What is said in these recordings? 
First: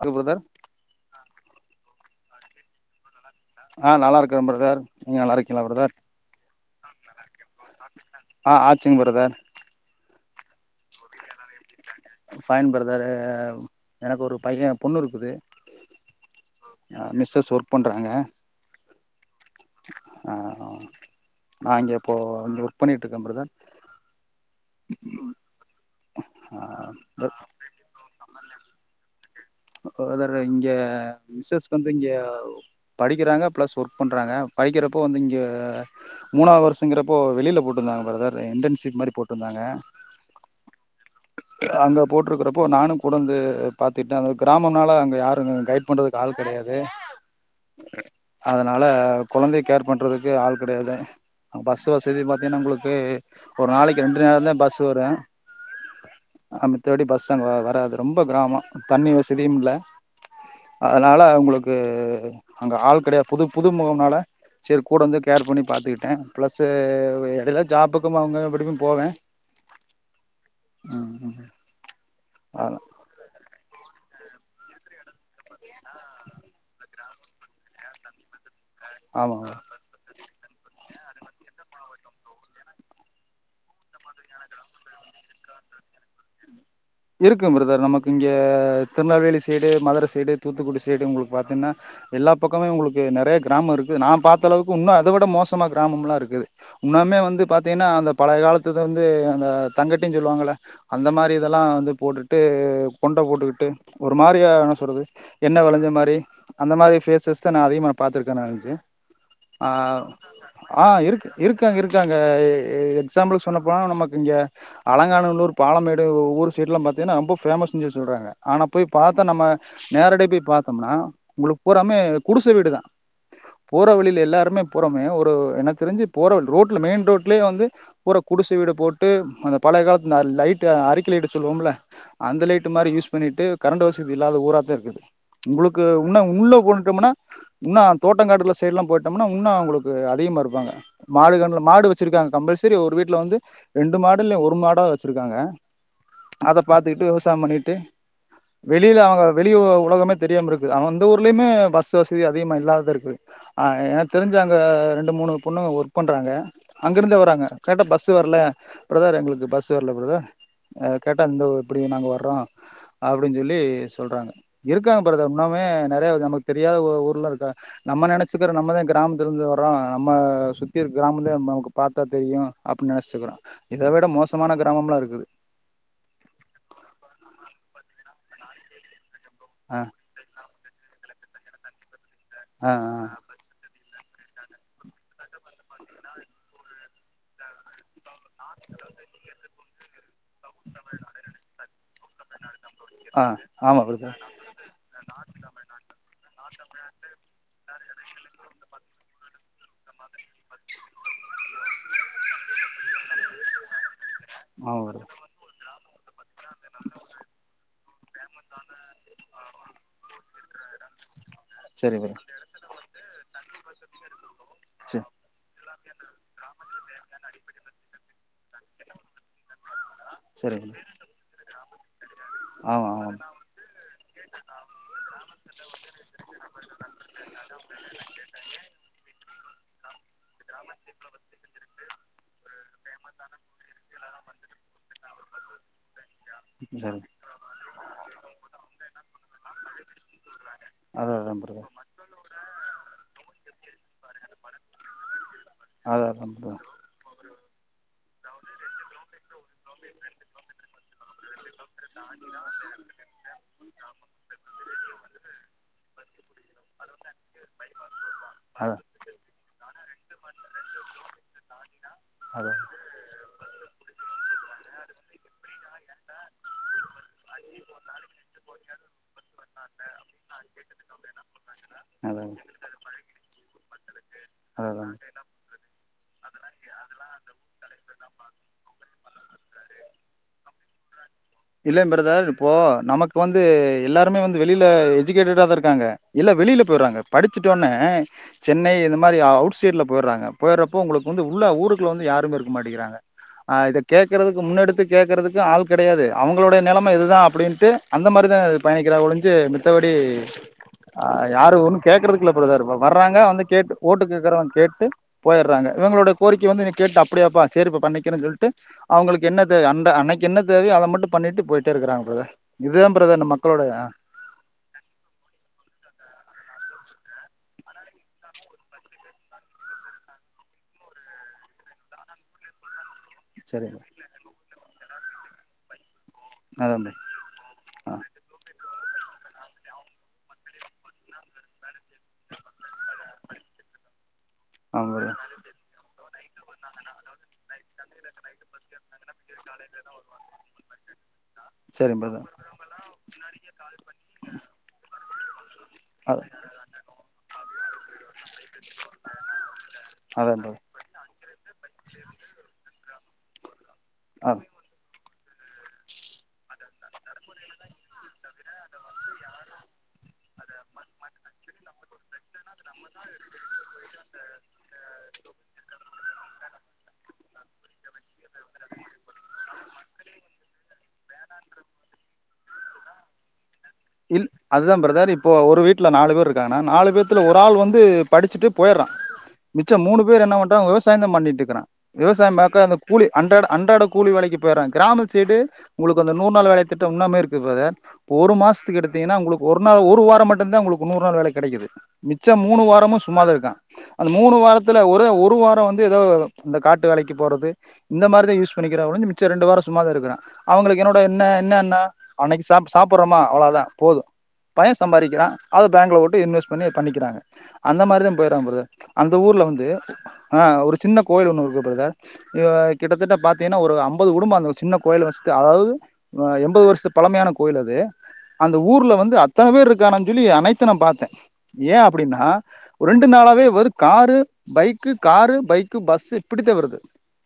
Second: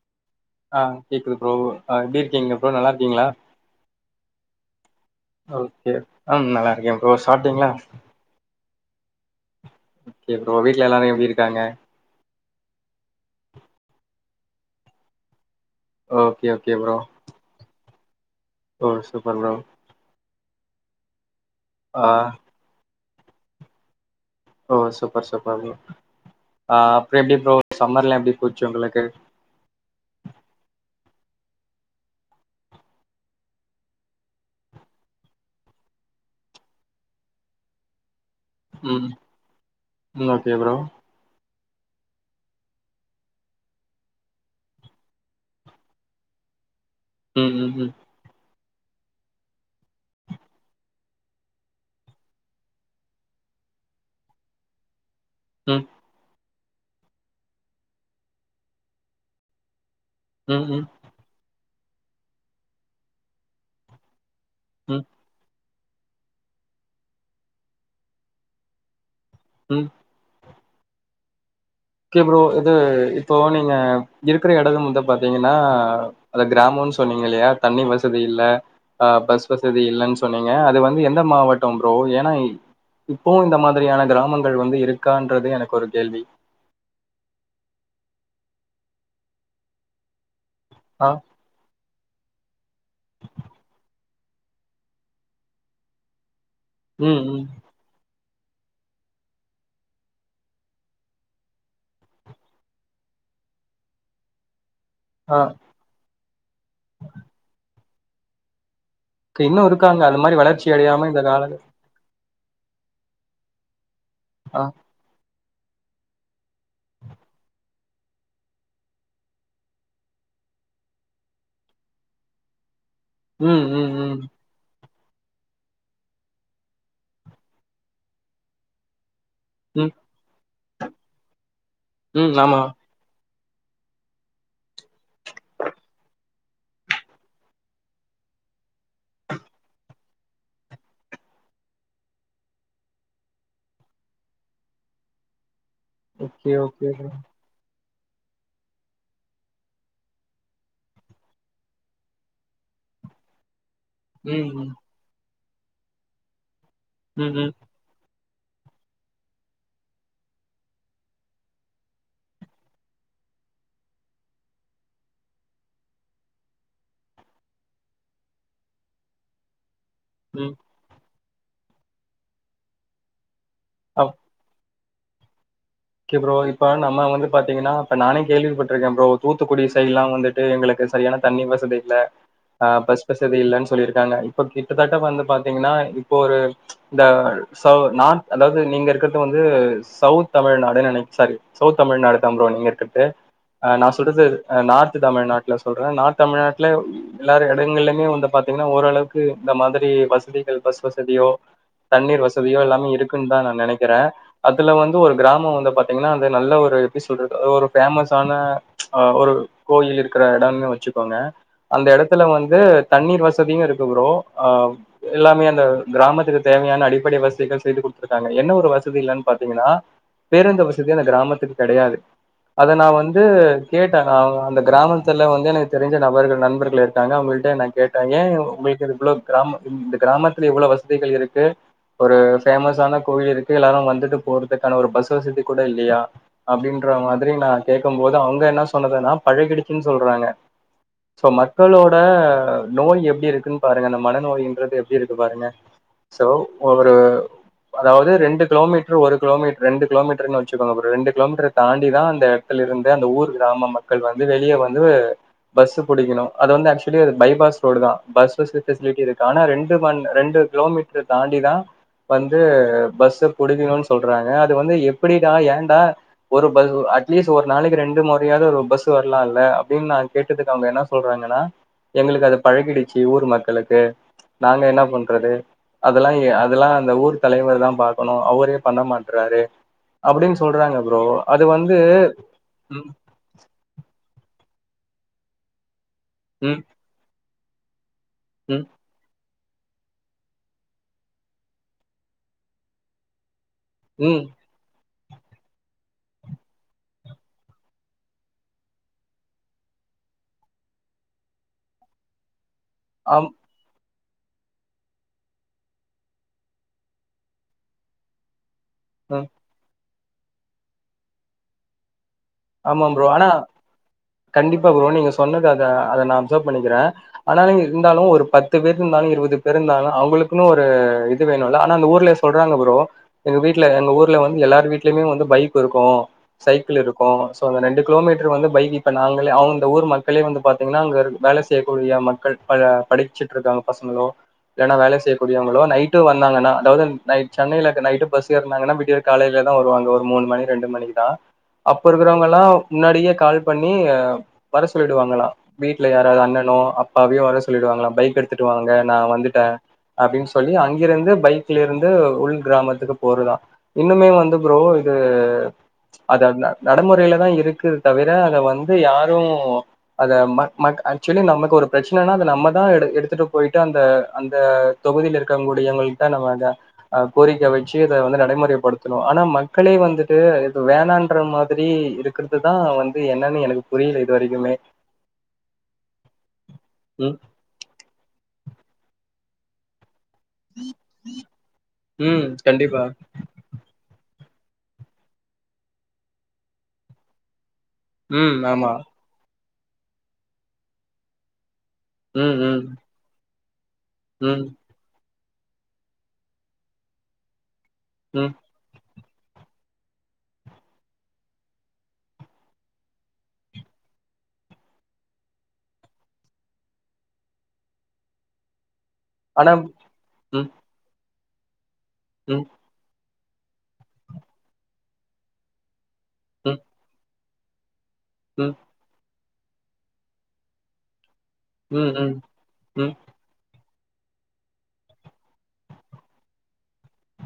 hello brother ஆ கேக்குது bro அ எடி கீங்க ப்ரோ நல்லார்க்கிங்ளா ஆ நல்லாருக்க ப்ரதர் ஓகே ஆ நல்லாருக்கே ப்ரோ சாப்ட்டீங்ளா ஆ ஆச்சிங் ப்ரதர் ஓகே ப்ரோ வீட்டல எல்லாரு எப்டி இருக்காங்க ஃபைன் பிரதரு எனக்கு ஒரு பைய பொண்ணு இருக்குது ஓகே ஓகே ப்ரோ றாங்க ஓ சு வர்லா ஆ நா இங்க இப்போ இங்க ஒர்க் பண்ணி ட்ருக்க பிரதர் ஓ சூப்பர் சூப்பர் ப்ரோ அ ஆ அப்புற எப்டி ப்ரோ சம்மர்லா எப்டி போச்சு உங்களுக்கு ப்ரதர் இங்க மிஸஸ் வந்து இங்க படிக்கிறாங்க பிளஸ் ஒர்க் பண்றாங்க படிக்கிறப்போ வந்து இங்க மூணா வருஷங்கிறப்போ வெளியில போட்ருந்தாங்க பிரதர் என்டன்ஷிப் ம் மாரி போட்ருந்தாங்க ம் ஓகே ப்ரோ அங்க போட்ருக்கறப்போ நானு கூடந்து பாத்துட்டே அத கிராமனால அங்க யாரு கைட் பண்றதுக்கு ஆள் கெடையா ம் ம் ம் அதனால கொழந்தைய கேர் பண்றதுக்கு ஆள் கெடையாது பஸ் வசதி பாத்தினா உங்களுக்கு ஒரு நாளைக்கு ரெண்டு நேரந்தே பஸ் வரு ம் அ மித்தவடி பஸ் அங்க வராது ரொம்ப கிராம தண்ணி வச தியுமில்ல ம் ம் அதனால உங்களுக் கு அங்க ஆள் கெடையா புது புது முகம்னால சேர் கூட ம் இருந்து கேர் பண்ணி பார்த்துக்கிட்டேன் பிளஸ் இடையில ஜாபக்கும் அவங்க வீட்டுக்கும் போவேன் ம் ஆ ம் ம் ஓகே புரோ இது இப்பவு நீங்க இருக்கிற இடம் வந்து பார்த்தீங்கன்னா அத கிராமம்ன்னு சொன்னீங்க இல்லையா தண்ணி வசதி இல்ல ஆ ஆமா பஸ் வசதி இல்லன்னு சொன்னீங்க அது வந்து எந்த மாவட்டம் ப்ரோ ஏன்னா இப்பவும் இந்த மாதிரியான கிராமங்கள் வந்து இருக்கான்றது எனக்கு ஒரு கேள்வி இருக்கு பிரதர் நமக்கு இங்க திருநெல்வேலி சைடு மதுரை சைடு தூத்துக்குடி ஆ ஸ்டேடியம் உங்களுக்கு பார்த்தீங்கன்னா எல்லா பக்கமே உங்களுக்கு நிறைய கிராமம் இருக்குது நான் பார்த்த அளவுக்கு இன்னும் அதை விட மோசமாக கிராமம்லாம் இருக்குது உன்னுாமே ம் ம் வந்து பாத்தீங்கன்னா அந்த பளைய காலத்துது வந்து அந்த தங்கட்டின்னு சொல்லுவாங்கள அந்த மாரி இதெல்லாம் வந்து [unintelligible] போட்டுட்டு கொண்ட போட்டுட்க்ட்டு ஒரு மாரியா சொல்றது ஆ என்ன வெளஞ்ச மாரி அந்த மாரி பேசஸ் தான் நா அதிகமா பாத்துர்க்கேன் நான் [unintelligible] ச்சு இன்னும் இருக்காங்க அந்த மாரி வளர்ச்சி அடையாம இந்த காலக் கட்ட க எக்ஸாம்புளுக்கு சொன்னப்போனா நமக்கு இங்கே ஆ அலங்கானல்லூர் பாலம் மேடு ஊரு வீடு லாம் பாத்திகனா ரொம்ப ஃபேமஷ்ணு சொல்றாங்க ஆனா போய் பாத்த நம்ம நேரடிய் போய் பாத்தோம்னா உங்குளுக்கு பூறாமே குடிச வீடு தான் ம் போற ம் ம் வலியில எல்லாருமே புறமே ஒரு என்ன தெரிஞ்சு போற ரோட்ல மெயின் ரோட்லே வந்து பூற குடிசு வீடு போட்டு அந்த பலைய ம் காலத்து [unintelligible] லைட் [unintelligible] அறிக்கிலைடு சொல்வோம்ல ம் அந்த ஆமா லைட்டு மாரி யூஸ் பண்ணிட்டு கரண்ட் வசதி இல்லாத ஊராத்த இருக்குது உங்ளுக்கு உன்னும் உள்ள போண்ட்டோம்னா இன்னாம் தோட்டங்காட்டுல சைல்லாம் போயிட்டோம்னா இன்னாம் அவுங்களுக்கு அதிமா இருப்பாங்க மாடு கண்ணுல மாடு வச்சிருக்காங்க கம்பல்சரி ஒரு வீட்டுல வந்து ரெண்டு மாடு இல்ல ஒரு மாடா வச்சிருக்காங்க ஓகே அத ஓகே பாத்துக்கிட்டு ப்ரோ விவசாயம் பண்ணிட்டு வெளியில அவங்க வெளி உலகமே தெரியாம இருக்கு அவங்க அந்த ஊர்லயுமே பஸ் வசதி அதிமா இல்லாதா இருக்கு ஆ எனக் தெரிஞ்சி ம் அங்க ம் ரெண்டு மூணு பொண்ணுங ஒர்க் பண்றாங்க அங்கிருந்தே ம் வராங்க ம் கரெக்டா பஸ் பஸ் வரல பிரதர் எங்ளுக்கு பஸ் வரல பிரதர் அ கேட்டா இந்த இப்டி நாங்க வர்றோம் அப்டின்னு சொல்லி சொல்றாங்க இருக்காங்க பிரதர் இன்னுமே நெறைய நமக்கு தெரியாத ஊர் ஊர்ல இருக்கா நம்ம நெனச்சிக்ககுற நம்மதான் கிராம்த்துல இருந்து வர்றோம் நம்ம ம் சுத்தில் கிராமம் [unintelligible] நமக்கு பாத்தா தெரியும் அப்ன்னு நெனச்சுக்றோம் இத விட மோசமான கண் கிராமம் லா இருக்குது ஓகே ப்ரோ இப்ப இருக்கேன் ப்ரோ தூத்துக்குடி ஆ சைட் லாம் வந்துட்டு எங்ளுக்கு இங்க சரியான தண்ணி வசதி இல்ல ஆ ஆஹ் பஸ் பசதி இல்லன்னு சொல்லிட்டு இதாங்க இப்ப கிட்டத்தட்ட வந்து பாத்தீங்ன்னா இப்போ ஒரு இந்த சௌ நார்த் அதாவது நீங்க இருக்கறது வந்து சௌத்தா [unintelligible] நினை சாரி சௌத் தமிழ்நாடு தான் புரோ நீங்க இருக்கறது ஆ நான் சொல்றது நார்த் தமிழ்நாட்ல சொல்றேன் நார்த் தமிழ்நாட்ல எல்லாரும் இடம் ரெண்டுலேயுமே வந்து பாத்தீங்ன்னா ஓரளவுக்கு இந்த மாதிரி வசதிகள் பஸ் வசதியோ தண்ணீர் வசதியோ எல்லாமே இருக்குன்னு தா நா நினைக்கிறே அதுல ஆமா வந்து ஒரு பிரதர் கிராமம் வந்து பாத்திங்கன்னா நல்ல ஒரு எப்படி சொல்றது ஒரு ஃபேமஸான ஹா ஒரு கோயில் இருக்கிற இடம்னு வச்சுக்கோங்க அந்த சரி எடத்துல பிரதர் வந்து தண்ணீர் வசதியு இருக் கு ப்ரோ ஆ சரி எல்லாமே அந்த கிராமத்துக்கு தேவையான அடிப்படை வசதிகள் செய்து குடுத்துருக்காங்க என்ன ஒரு வசதி இல்லன்னு பாத்திங்கனா சரி பேருந்து பிரதர் வசதி அந்த கிராமத்துக்கு கெடயாது அத நா ஆமா வந்து ஆமா கேட்ட ஆ அந்த கிராமத்துல வந்து எனக்கு தெரிஞ்ச நபர்கள் நண்பர்கள் இருக்காங்க அவங்கள்ட்ட நா கேட்ட ஏ உங்களுக் இவ்ளோ கிராமத்துலிருந்து கிராமத்துல இவ்வள வசதிகள் இருக்கு ஒரு ஃபேமஸான கோவில் இருக்கு எல்லாரு வந்துட்டு போறதுக்கான ஒரு பஸ் கூட இல்லையா அப்டின்ற சரி மாதிரி நா கேக்கம் போது அவங்க என்ன சொன்னதுன்னா பழகிடுச்சுன் சொல்றாங்க அதா சோ அதா பிரதர் மக்களோட நோய் எப்டி இருக்குன் பாருங்க அந்த மனநோயின்றது எப்டி இருக்கு பாருங்க அதா சோ அதா பிரதர் ஒரு அதாவுது ரெண்டு கிலோமீட்ரு ஒரு கிலோமீட்ரு கிலோமீட்டர்ன்னு வெச்சுக்கோங்க ஒரு ரெண்டு கிலோமீட்டர தாண்டிதா அந்த எடத்துல இருந்து அந்த ஊர் கிராம மக்கள் வந்து வெளிய வந்து பஸ்ஸு புடிக்கணு அது வந்து ஆக்சுலி அது பைபாஸ் ரோடுதா பஸ் அதா ஃபெஸிலிட்டி இருக்கு ஆனா ரெண்டு மண் ரெண்டு கிலோமீட்டர் தாண்டிதா வந்து அதா பஸ்ஸு புடிக்கணுன் சொல்றாங்க வந்து எப்புடிடா ஏண்டா ஒரு ப அட்லீஸ்ட் ஒரு நாளைக்கு ரெண்டு முறையாது ஒரு பஸ் வரலால்ல அப்புடின் நா கேட்டதுக்கு அவங்க என்ன சொல்றாங்கனா அதா எங்ளுக்கு அது பழகிடுச்சு ஊர் மக்களுக்கு நாங்க அதா என்னனா பண்றது அதல்லா ஏ அதல்லா அந்த ஊர் தலைவர் தா பாக்கணு அவரே பண்ண மாட் ட்ரரு அப்புடின் சொல்றாங்க ப்ரோ அது வந்து இல்லே ப்ரதர் இப்போ ம் நமக்கு வந்து எல்லாருமே வந் வெளில எஜிகேட்டடா இந்துருக்காங்க இல்ல ம் வெளில பொய்றாங்க படித் சுட்டோனே ம் சென்னை இந்த மாரி அவுட் ஸ்டேட்ல போயுறாங்க போயுறப்போ உங்களுக்கு வந்து உள்ள ஊருக்குள்ள வந்து யாருமே இருக்க மாட்டிங்கிறாங்க ஆ இத ம் கேக்குறதுக்கு முன்னெடுத்து கேக்கறதுக்கு ஆள் கடையாது அவங்களுடைய நிலமை இதுதா அப்புடின்ட்டு அந்த மாரி தா இது பயணிக்கிறா ஒழிஞ்சு மித்தபடி யாரு ஒன்னு கேட்கறதுக்கிள்ள பிரதர் வர்றாங்க ஆம் வந்து கேட்டு ஓட்டு கேட்கறவ கேட்டு போயர்றாங்க இவங்களோட கோரிக்கை வந்து நீ கேட்டு அப்படியாப்பா சேரிப்பா பண்ணிக்கறன் சொல்ட்டு அவங்களுக்கு ம் என்னது அண்ட அனைத் என்ன தேவையோ அத மட்டும் பண்ணிட்டு போயிட்டே இருக்குறாங்க பிரதர் ஆமா இதுதான் ப்ரோ பிரதர் ஆனா இந்த மக்களோட கண்டிப்பா ப்ரோ நீங்க சொன்னது அத அத நா அப்ஸர்வ் பண்ணிக்கிறே ஆனாலு இருந்தாலு ஒரு பத்து பேர் இருந்தாலு இருபது பேர் இருந்தாலு அவங்களுக்குன்னு ஒரு இது வேணுல்ல ஆனா அந்த ஊர்லே சொல்றாங்க ப்ரோ எங்க வீட்டுல சரி எங்க ஊருல வந்து எல்லாரு வீட் லுயுமே வந்து பைக் இருக்கு சைக்கிள் அதான் இருக் பிரதர் கு அந்த ரெண்டு ஆ கிலோமீட்டர் வந்து பைக் இப்ப நாங்களே அவங்க அந்த ஊர் மக்களே வந்து பாத்தீங்கன்னா அங்க இரு வேல செய்யக்கூடிய மக்கள் ப அஹ் படிச்சிட்டு இருக்க பசங்களோ இல்லன்னா ஆமா வேலை பிரதர் செய்யக்கூடியவங்களோ நைட் நைட்டு வந்தாங்கன்னா அதாவது நைட் சென்னையில நேத்து நைட்டு பஸ் ஏற்னாங்கனா விடிய காலையில தா வருவாங்க ஒரு மூணு மணி ரெண்டு மணிக்கு தா அப்போ சரி பிரதர் இருக்கிறவங்கல்லா முன்னாடியே கால் பண்ணி அஹ் வர சொல்லிடுவாங்களாம் வீட்ல அத யாராவது அண்ணனோ அப்பாவயோ வரச் சொல்லிடுவாங்கலாம் பைக் எடுத்துட்டு வாங்க நா வந்துட்டே அப்படின்னு அதான் சொல்லி பிரதர் அங்கிருந்து பைக் த்திலிருந்து உள் கிராமத்துக்கு போறதா இன்னுமே ஆ வந்து ப்ரோ இது அது அது லா நடமொறையில தா இருக்குது தவிர அத வந்து யாரு அத மக் மக் ஆக்சுவலி நமக்கு ஒரு பிரச்சனைன்னா அத நம்ம தா எ எடுத்துட்டு போயிட்டு அந்த அந்த தொகுதில இருக்கறவங்கூடியவங்கள்ட்ட நம்ம அத அஹ் கோரிக்கை வச்சு இத வந்து நடைமுறைப்படுத்தணு ஆனா மக்களே வந்துட்டு இது வேணான்ற மா திரி இருக்கிறதுதா வந்து என்னன்னு எனக்கு புரியல இது இல் வரைக்குமே அதுதா பிரதர் இப்போ ஒரு வீட்டுல நாலு பேர் இருக்காங்கன்னா நாலு ம் பேத்துல ஒரு ஆள் வந்து படிச்சுட்டு போயிடறா மிச்சம் மூணு பேர் என்ன பண்றா விவசாயந் தா பண்ணிட்டுருக்கிறா ம் விவசாயம் பாக்க அந்த கண்டிப்பா கூலி அன்றாட அன்றாட கூலி வேலைக்கு போயர்றா கிராமத்து சைடு உங்களுக்கு அந்த நூறு நாள் வேலை திட்டம் இன்னாமே இருக்கு பிரதர் உம் ஆமா ன்னா உங்களுக்கு ஒரு நாள் ஒரு வார மட்டுந்தே உங்களுக்கு நூறு நாள் வேலை கெடைக்குது மிச்ச ம் மூணு ம் வாரமு சும்மாதா இருக்கா அந்த மூணு ம் வாரத்துல ஒரே ஒ ரு வார வந்து எதோ இந்த காட்டு வேலைக்கு போறது இந்த ம் மாரிதா யூஸ் பண்ணிக்கிறா ஒளிஞ்சு மி ச்ச ரெண்டு வாரோ சும்மா தா இருக்குற அவுங்களுக்கென்னோட என்ன என்ன என்னா அன்னைக்கு சாப் சாப்புர்றமா அவ்ளோ தா அ போது பயைன் சம்பாரிக்கிறா அது பேங்க்ல போட்டு இன்வெஸ்ட் பண்ணி பண்ணிக்கிறாங்க அந்த மாரி தா போயிட்ரா பிரதர் அந்த ஊர்ல ஆனா வந்து ஆ ம் ஒரு சின்னப் கோயில் ஒன்னு இருக்கு பிரதர் ம் இவ கிட்டத்தட்ட பாத் த்தீங்கன்னா ஒரு அம்பது குடும்போ அந்த சின்ன கோயில ஒஸ்தி அதாவது அ ம் எண்பது வருஷ்த்து பழமையானக் கோயிலது ம் அந்த ஊர்ல வந்து அத் த்தன பேருக்கானாச் சொல்லி அனைத்து நா பாத்தே ஏன் ம் ம் அப்புடின்னா ம் ஒ ம் ரெண்டு நாளாவே வெருத் car bike car bike bus இப்புடிதா வருது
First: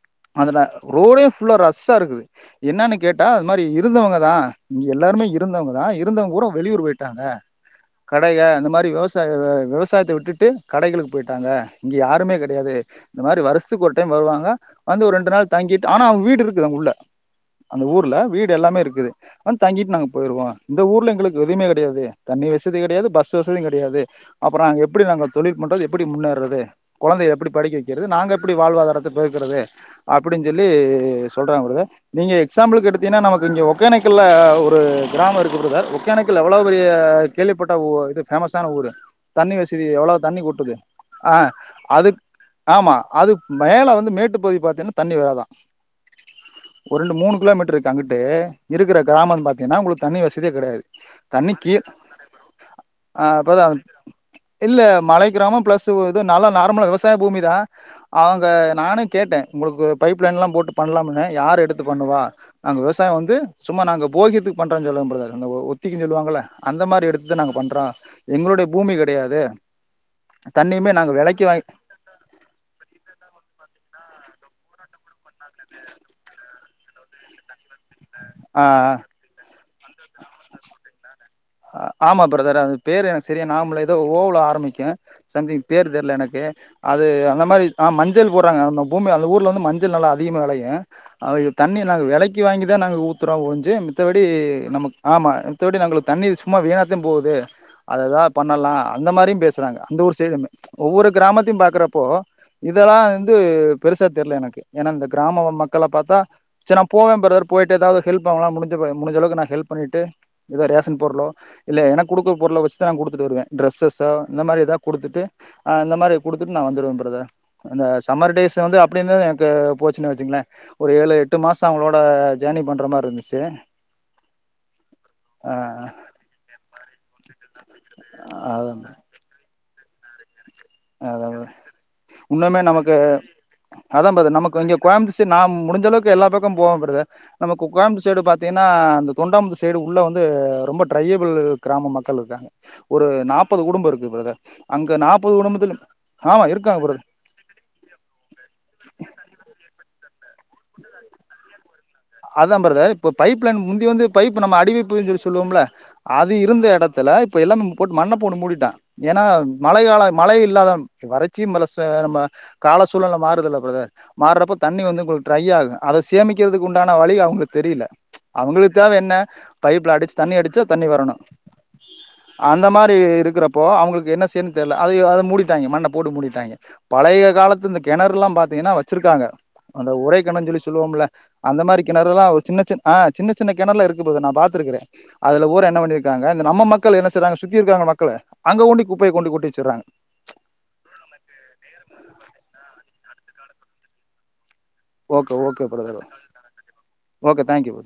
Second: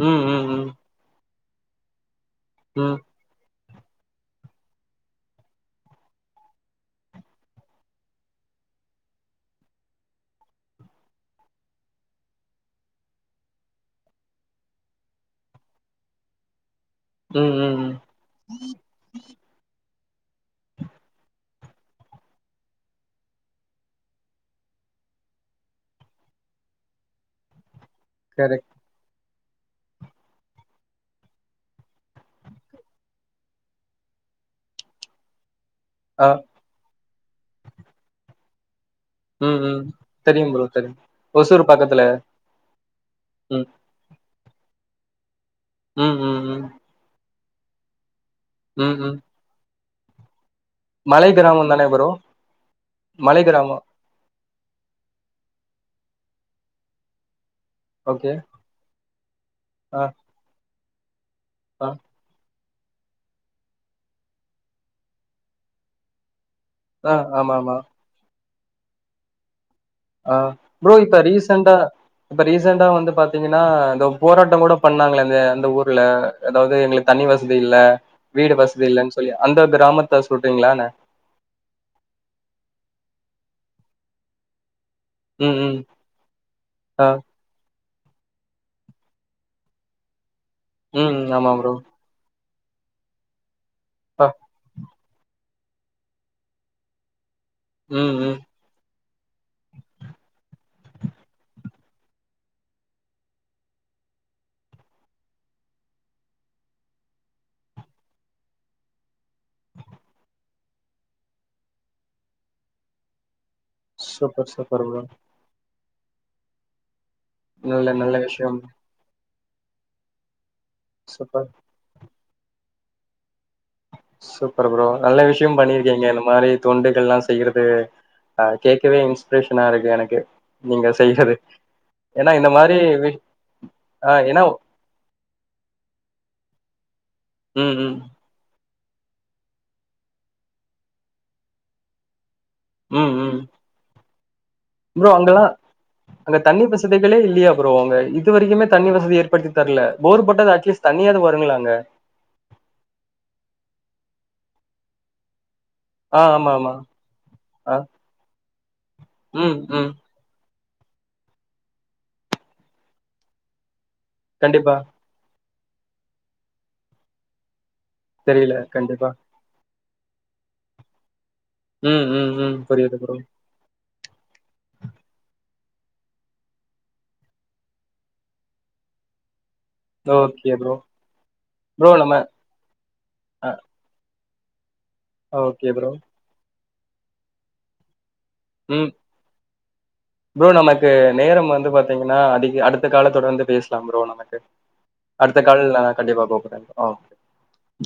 ம் அதுல ரோடே ஃப் ஃபுல்லா ரஸ்ஸா இருக்குது என்னான்னு ம் கேட்டா இது மாரி இ இருந்தவங்க தா இங்க எல்லாருமே இருந்தவங்க தா இருந்தவங்க பூரா வெளியூரு போயிட்டாங்க கடைக இந்த மாரி விவசாய வ விவசாயத்த விட்டுட்டு கடைகளுக்கு போயிட்டாங்க இங்க யாருமே கடையாது இந்த மாரி வருஷத்துக்கொரு டைம் வருவாங்க வந்து ஒரு ரெண்டு நாள் தங்கிட்டு ஆனா அவுங்க வீடு இருக்குது அங்குள்ள ம் ம் அந்த ம் ஊர்ல வீடு எல்லாமே இருக்குது வந்து தங்கிட்டு நாங்க போயிருவோ இந்த ஊர்ல எங்களுக்கு எதுமே கெடையாது தண்ணி வசதி கடையாது பஸ் வசதியுங் கடையாது அப்றோ நாங்க எப்டி நாங்க தொழில் பண்றது எப்டி முன்னேற்றது கொழந்தைய எப்டி படிக்க வெக் கிறது நாங்க எப்பிடி கரெக்ட் வாழ்வாதாரத்த உயத்துறது அப்படின்னு சொல்லி சொல்றாங்க பிரதர் நீங்க எக்ஸாம்பிள்க்கு எடுத்தீங்னா நமக்கிங்க ஒகேனக்கல்ல ஒரு கிராமோ இருக் கு பிரதர் ஆ ஒகோனக்கல் எவ்வளோ பெரிய கேள்விப்பட்டா உ இது ஃபேமஸான ஊரு தண்ணி ம் ம் வசதி எவ்வளோ தண்ணி தெரியும் ப்ரோ கொட்டுது தெரியும் அ ஒசூர் பக்கத்துல அதுக் ஆமா அது ம் மேல வந்து மேட்டு போய் பாத்தீங்னா தண்ணி வராதா ம் ம் ம் கிலோமீட்டருக்கு அங்குட் டு ம் இருக்கற ம் கிராமம் பாத்தீங்ன்னா உங்களுக் தண்ணி வெச் கடையாது மலை தண்ணி கிராமம் கீ தானே ப்ரோ ஆ மலை அப்பதா கிராமம் இல்ல மலை கிராமோ பிளஸு உ இது நல்லா நார்மலா விவசாய பூமி தா ஓகே அவுங்க நானுக் கேட்டே உங்களுக்கு ஆ பைப் லைன்லா போட்டு பண்லாம்னு யார் எடுத்து ஆ பண்ணுவா நாங்க விவசாயொ வந்து சும்மா நாங்க போகியத்துக்கு பண்றோனு சொல்ற ப்ரதர் அந்த ஒத்திக்கினு சொல்லுவாங்கள்ல அந்த மாரி ஆ எடுத்து தா நாங்க ஆமா பண்றோ எங்களுடைய பூமி கெடையாதே அ ப்ரோ இப்ப ரீசண்டா இப்ப ரீசண்டா வந்து பாத்தீங்கன்னா எதோ போராட்டங் கூட பண்ணாங்களே அந்த அந்த ஊர்ல அதாவ்து எங்களுக் தண்ணி வச தி இல்ல வீடு ஆ வசதி இல்லன் சொல்லி அந்த கிராமத்த சொல்றீங்களான்ன அ ஆமா ப்ரதர் அதுக் பேரு எனக்கு செரியா நாவம்மில்ல ஏதோ ஓவுல ஆரமிக்கு ம் சம்திங் ம் பேர் தெர்ல எனக்கு அது ஆ அந்த மாரி ஆ மஞ்சள் போட்றாங்க அந்த பூமி அந்த ஊர்ல வந்து மஞ்சள் நல்லா அ திகமா வெளையு ம் ஆமா அவிக ப்ரோ தண்ணிய நாங் வெலைக் க்கி வாங்கி தா நாங்க ஊத்துறோ ஒன் [unintelligible] மித்தப்படி ஆ நமக் ஆமா மித்தப்படி நாங்களுக் தண்ணீர் சும்மா வீணாத்தே போவுது அத ம் எதா ம் பண்ணலா அந்த மாரியும் பேசுறாங்க அந்த ஊரு சைடுமே ஒவ்வொரு கிராமத்தையும் பாக்குறப்போ இதெல்லா வந்து பெருசா தெர்ல எனக்கு ஏன்னா இந்த கிராமொ மக்கள பாத்தா சேர் நா போவே ப்ரதர் போயிட்டு எதாது ஹெல்ப்பு பண்ணலா முடிஞ்ச ப முடிஞ்ச அளவுக்கு நா ஹெல்ப் பண்ணிட்டு எதா ரேஷன் பொருளோ இல்ல எனக்கு குடுக்க பொருள வச்சுதா நா குடுத்துட்ருக்க ட்ரெஸ்ஸஸ்ஸா இந்த சூப்பர் மாரி எதா சூப்பர் ப்ரோ குடுத்துட்டு ஆ இந்த மாரி குடுத்துட்டு நா வந்துருவ ப்ரதர் அந்த நல்ல நல்ல சம்மர் டேஸ விஷயம் வந்து அப்டி இருந்தாதா எனக் கு போச்சுன் வச்சுங்களே ஒரு ஏழு எட்டு சூப்பர் மாசொ அவுங்களோட ஜேனி பண்ற மாரி இருந்துச்சி சூப்பர் ப்ரோ நல்ல விஷயம் பண்ணிருக்கீங்க நம் ந்த மாரி தொண்டுகள்லாம் செய்யறது வந்து ஆஹ் கேட்கவே இன்ஸ்பிரேஷன் ன்ன கிடைக்குது எனக்கு நீங்க அத செய்யறது ஏன்னா இந்த இன்னுமே மாரி நமக்கு விஷ் ஆ அதான் பதர் ஏன்னா நமக்கு இங்க குயம்புத் ஸ்சைட் நான் முடிஞ்சளவுக்கு எல்லா பக்கம் போவ நம்ம ம் ம் கோயம்புத் சைடு பாத்தீங்கனா ன்னா அந்த தொண்டாமுதுர் சைடு உள்ள வந்து ரொம்ப ட்ரையபிள் க்ராம மக்கள் இருக்காங்க ஒரு ம் ம் நாப்பது குடும்ப இருக்கு பிரதர் அங்க ப்ரோ நாப்பது அங்கெல்லா குடும்ப அங்க தண்ணி வசதிகளே இல்லியா ப்ரோ அங்க இது வரிக்குமே தண்ணி வசதி ஏற்படுத்தி தரல போர் உர் பொட்டது அட்லீஸ் தண்ணியாது வருங்களாங்க அதான் ப்ரதர் இப்ப பைப் லைன் முந்தி வந்து பைப் நம்ம அடி பைப்ன்னு சொல்லி சொல்லுவோம்ல ஆ அது ஆமா இருந்த ஆமா இடத்துல இப்ப ஆ எல்லாமும் போட் மண்ண போட்டு மூடிட்டாங்க ஏன்னா ம் மழை ம் கால மழை இல்லாத வறட்சி மலச நம்ம கால சூழ்நல மாறுதல்ல ப்ரதர் மார்றப்பே கண்டிப்பா தண்ணி வந்து உங்களுக் ட்ரை ஆகு அத சேமிக்கிறதுக் கொண் கான வழி அவங்ளுக் தெரில தெரியல அவங்களுக் தேவ கண்டிப்பா என்ன பை ப்ல அடிச்சு தண்ணி அடிச்சா தண்ணி வரணு ம் ம் ம் அந்த மாரி புரியுது ப்ரோ இருக்றப்போ அவங்ளுக் என்ன செய்ன்னு தெர்ல அத மூடிட்டாய்ங்க மண்ண போட் மூடிட்டாய்ங்க பழைய காலத்து இந் கெணறுல்லாம் பாத்திங்கனா வச்சிருக்காங்க அந்த ஒரைகண ஓகே ஜொல்லி ப்ரோ சொல்லுவோம்ல அந்த மாரி ப்ரோ நம்ம கெணறுல்லா ஒரு சின்ன சின் ஹ சின்ன சின்ன அ கெணற்ல இருக்கு ப்ரதர் நான் பாத் திருகுறே அதுல ஊர் ஓகே என்ன ப்ரோ பண்ணிட்டாங்க இந்த நம்ம மக் கள் என்ன செய்றாங்க சுத்தி இருக்காங்க மக்களு அங்க கொண்டி ம் குப்பைய கொண்டு கொட்டி வச்சர்றாங்க ப்ரோ நமக்கு நேரம் வந்து பாத்தீங்கன்னா அதிக் அடுத்த காலத் தொடர்ந்து பேசலாம் ப்ரோ நம்ம செரி ஓகே அடுத்த ஓகே கால்ல நான் பிரதர் கண்டிப்பா கூபிடுறேன் ஓகே தேங்க்யூ